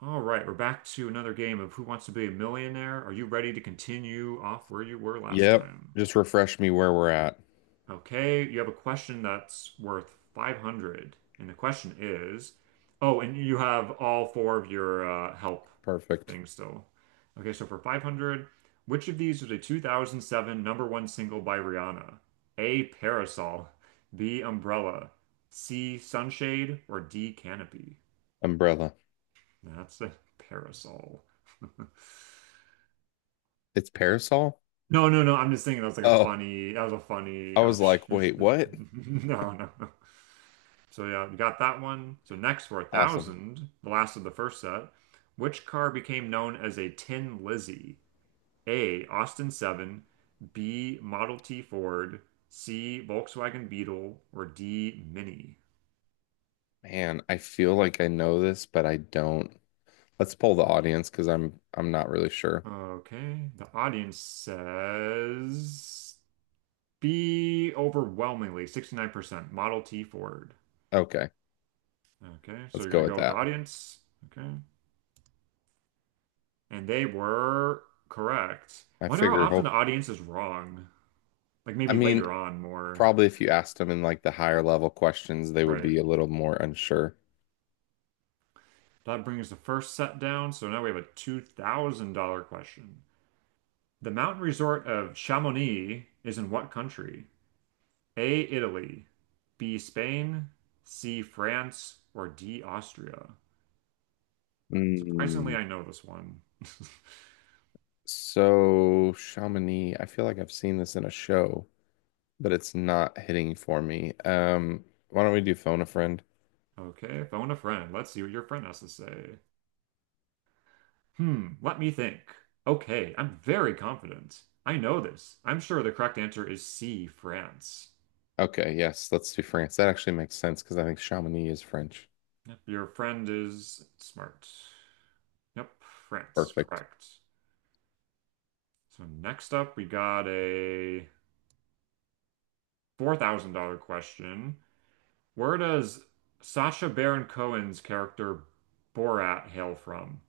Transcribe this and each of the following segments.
All right, we're back to another game of Who Wants to Be a Millionaire? Are you ready to continue off where you were last Yep. time? Just refresh me where we're at. Okay, you have a question that's worth 500. And the question is, oh, and you have all four of your help Perfect. things still. Okay, so for 500, which of these was a 2007 number one single by Rihanna? A, Parasol, B, Umbrella, C, Sunshade, or D, Canopy? Umbrella. That's a parasol. It's parasol? No, no, no. I'm just thinking Oh, that was a I funny was like, option. wait, what? No, no, no. So yeah, we got that one. So next for a Awesome. thousand, the last of the first set, which car became known as a Tin Lizzie? A. Austin 7, B. Model T Ford, C. Volkswagen Beetle, or D. Mini. Man, I feel like I know this, but I don't. Let's pull the audience because I'm not really sure. Okay, the audience says B overwhelmingly, 69%, Model T Ford. Okay, Okay, so let's you're go gonna with go with the that. audience. Okay. And they were correct. I Wonder how figure often the hope. audience is wrong. Like I maybe later mean, on more. probably if you asked them in like the higher level questions, they would Right. be a little more unsure. That brings the first set down, so now we have a $2,000 question. The mountain resort of Chamonix is in what country? A, Italy, B, Spain, C, France, or D, Austria? Surprisingly, Mm, I know this one. so Chamonix, I feel like I've seen this in a show, but it's not hitting for me. Why don't we do phone a friend? Okay, phone a friend. Let's see what your friend has to say. Let me think. Okay, I'm very confident. I know this. I'm sure the correct answer is C, France. Okay, yes, let's do France. That actually makes sense because I think Chamonix is French. Yep, your friend is smart. Yep, France, Perfect. correct. So next up, we got a $4,000 question. Where does Sacha Baron Cohen's character Borat hail from?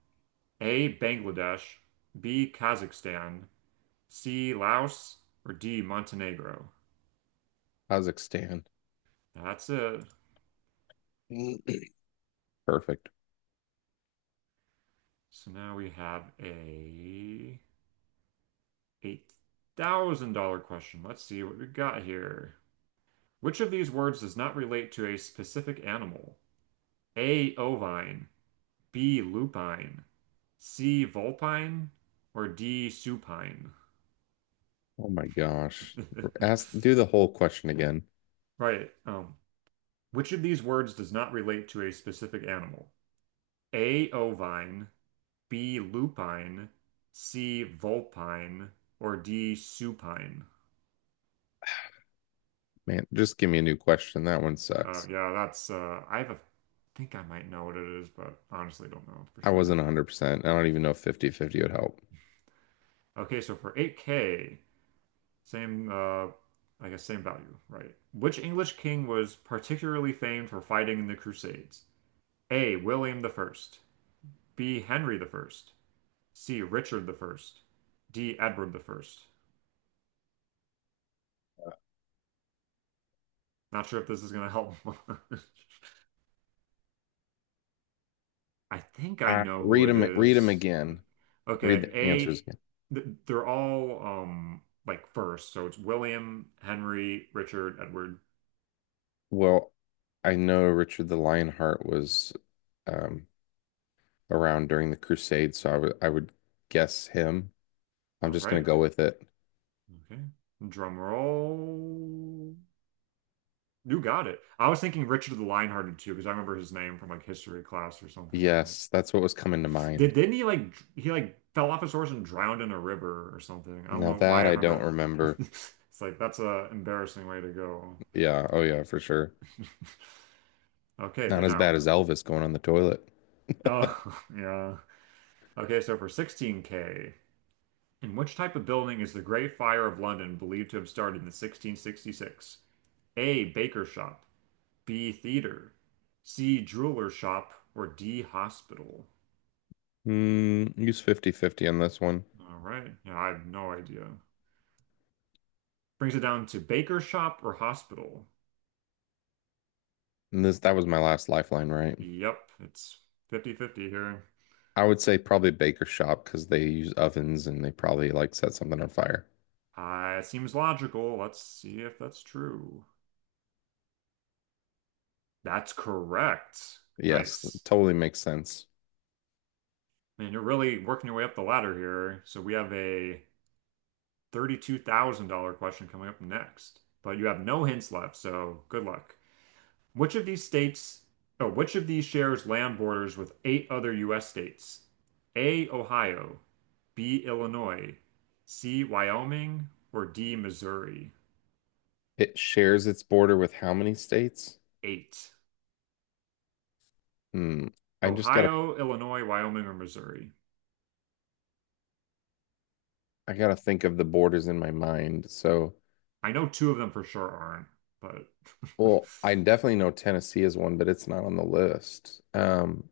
A, Bangladesh, B, Kazakhstan, C, Laos, or D, Montenegro? Kazakhstan. That's it. Perfect. So now we have a $8,000 question. Let's see what we got here. Which of these words does not relate to a specific animal? A. Ovine, B. Lupine, C. Vulpine, or D. Supine? Oh my gosh. Ask, do the whole question again. Right. Which of these words does not relate to a specific animal? A. Ovine, B. Lupine, C. Vulpine, or D. Supine? Man, just give me a new question. That one Oh sucks. yeah, that's I have a think I might know what it is, but honestly don't know for I sure. wasn't 100%. I don't even know if 50 fifty would help. Okay, so for 8K, same I guess same value, right? Which English king was particularly famed for fighting in the Crusades? A. William the First, B. Henry the First, C. Richard the First, D. Edward the First. Not sure if this is gonna help. much. I think I know who read it them, read them is. again. Read Okay, the A, answers again. th they're all like first, so it's William, Henry, Richard, Edward. Well, I know Richard the Lionheart was um, around during the Crusades, so I would guess him. I'm All just gonna right. go with it. Okay. Drum roll. You got it. I was thinking Richard the Lionhearted too, because I remember his name from like history class or something. Like, Yes, that's what was coming to mind. didn't he like fell off his horse and drowned in a river or something? I don't Now know why that I I don't remember. remember. It's like that's a embarrassing way to go. Yeah, oh yeah, for sure. Okay, Not but as bad now, as Elvis going on the toilet. oh yeah. Okay, so for 16K. In which type of building is the Great Fire of London believed to have started in 1666? A. Baker shop. B. Theater. C. Jeweler shop. Or D. Hospital? Use fifty fifty on this one. All right. Yeah, I have no idea. Brings it down to baker shop or hospital. And this that was my last lifeline, right? Yep, it's fifty-fifty here. I would say probably baker shop because they use ovens and they probably like set something on fire. It seems logical. Let's see if that's true. That's correct. Yes, that Nice. totally makes sense. Man, you're really working your way up the ladder here. So we have a $32,000 question coming up next, but you have no hints left, so good luck. Which of these states, oh, which of these shares land borders with eight other U.S. states? A, Ohio, B, Illinois, C, Wyoming, or D, Missouri? It shares its border with how many states? Eight. Hmm. I just gotta Ohio, Illinois, Wyoming, or Missouri? I gotta think of the borders in my mind. So, I know two of them for sure aren't, but well, I definitely know Tennessee is one, but it's not on the list.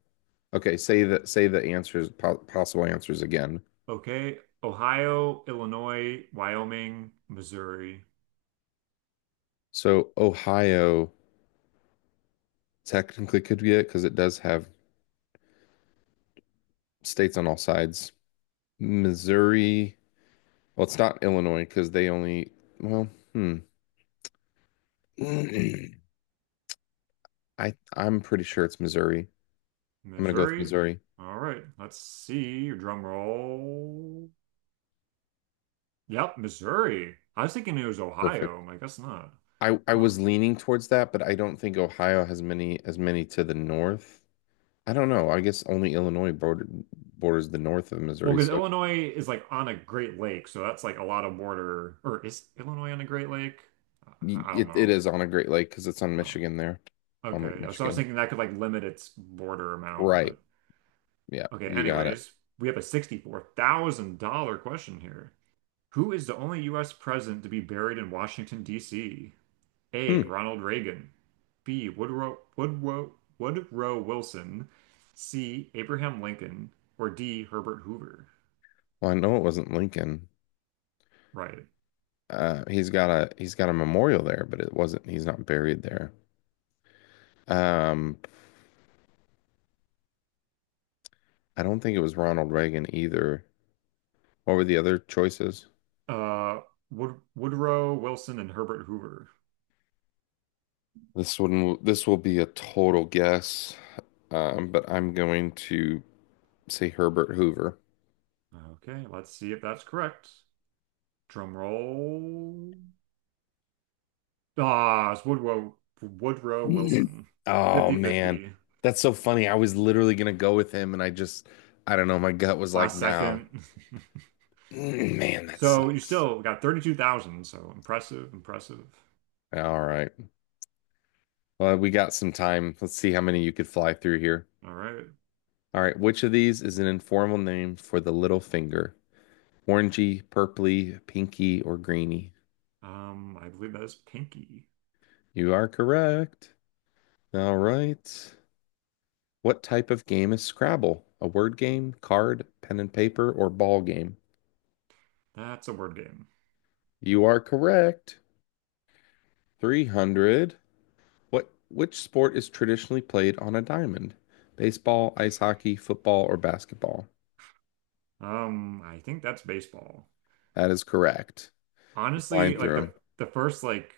Okay, say the answers po possible answers again. okay. Ohio, Illinois, Wyoming, Missouri. So Ohio technically could be it because it does have states on all sides. Missouri, well, it's not Illinois because they only, well, hmm. I'm pretty sure it's Missouri. I'm gonna go with Missouri. Missouri. All right, let's see your drum roll. Yep, Missouri. I was thinking it was Perfect. Ohio. I'm like, that's not. I Huh. was leaning towards that, but I don't think Ohio has many as many to the north. I don't know. I guess only Illinois borders the north of Well, Missouri, because so Illinois is like on a Great Lake, so that's like a lot of border. Or is Illinois on a Great Lake? y- I don't it it know. is on a Great Lake because it's on Huh. Michigan there, on Lake Okay, yeah, so I was Michigan. thinking that could like limit its border amount, Right. but Yeah, okay, you got it. anyways, we have a $64,000 question here. Who is the only US president to be buried in Washington, D.C.? Hmm. A. Ronald Reagan. B. Woodrow Wilson. C. Abraham Lincoln. Or D. Herbert Hoover. Well, I know it wasn't Lincoln. Right. He's got a memorial there, but it wasn't. He's not buried there. Um, I don't think it was Ronald Reagan either. What were the other choices? Uh, Woodrow Wilson and Herbert Hoover. This one, this will be a total guess, but I'm going to say Herbert Hoover. Okay, let's see if that's correct. Drum roll. Ah, it's Woodrow Mm. Wilson. Oh man, Fifty-fifty. that's so funny. I was literally gonna go with him, and I just, I don't know. My gut was like, Last no. second. Man, that So you sucks. still got 32,000. So impressive, impressive. All right. Well, we got some time. Let's see how many you could fly through here. All right. All right. Which of these is an informal name for the little finger? Orangey, purpley, pinky, or greeny? I believe that is Pinky. You are correct. All right. What type of game is Scrabble? A word game, card, pen and paper, or ball game? That's a word game. You are correct. 300. What which sport is traditionally played on a diamond? Baseball, ice hockey, football, or basketball? I think that's baseball. That is correct. You're flying Honestly, through like the them. the first like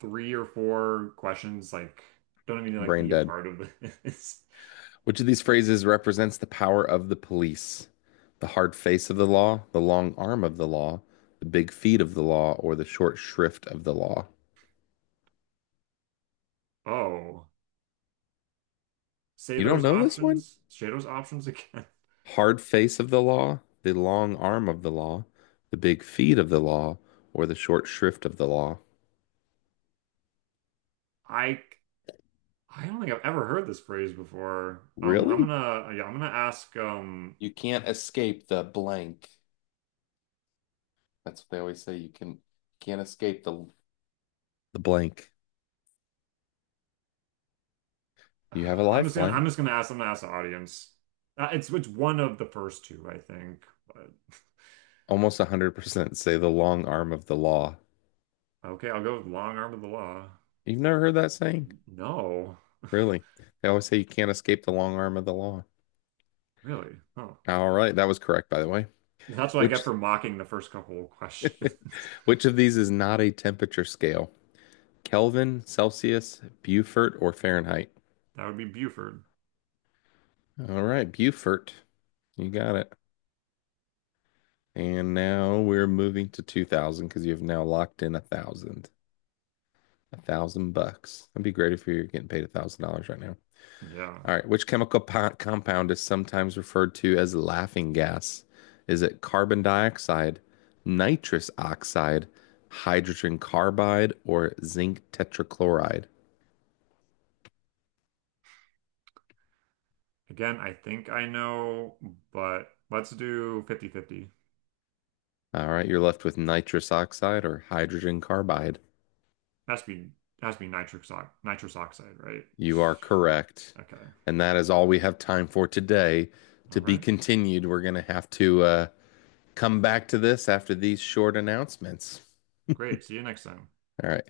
three or four questions, like don't even like Brain be a dead. part of this. Which of these phrases represents the power of the police? The hard face of the law, the long arm of the law, the big feet of the law, or the short shrift of the law? Oh, You don't know this one? Say those options again. Hard face of the law, the long arm of the law, the big feet of the law, or the short shrift of the law? I I don't think I've ever heard this phrase before. I'm Really? gonna yeah, I'm gonna ask. You can't escape the blank. That's what they always say. You can't escape the. The blank. uh, You have a I'm just gonna I'm lifeline. just gonna ask. I'm gonna ask the audience. It's one of the first two, I think. But Almost 100% say the long arm of the law. okay, I'll go with long arm of the law. You've never heard that saying? No. Really? They always say you can't escape the long arm of the law. Really? Oh. All right, that was correct, by the way. That's what I Which get for mocking the first couple of questions. which of these is not a temperature scale? Kelvin, Celsius, Beaufort, or Fahrenheit? That would be Buford. All right, Beaufort. You got it. And now we're moving to 2000 because you've now locked in a thousand. 1,000 bucks. That'd be great if you're getting paid $1,000 right now. Yeah. All right. Which chemical compound is sometimes referred to as laughing gas? Is it carbon dioxide, nitrous oxide, hydrogen carbide, or zinc tetrachloride? Again, I think I know, but let's do fifty-fifty. All right. You're left with nitrous oxide or hydrogen carbide. Has to be has to be nitric ox nitrous oxide, right? You are correct. Okay. And that is all we have time for today. To All be right. continued, we're going to have to come back to this after these short announcements. Great. See you next time. All right.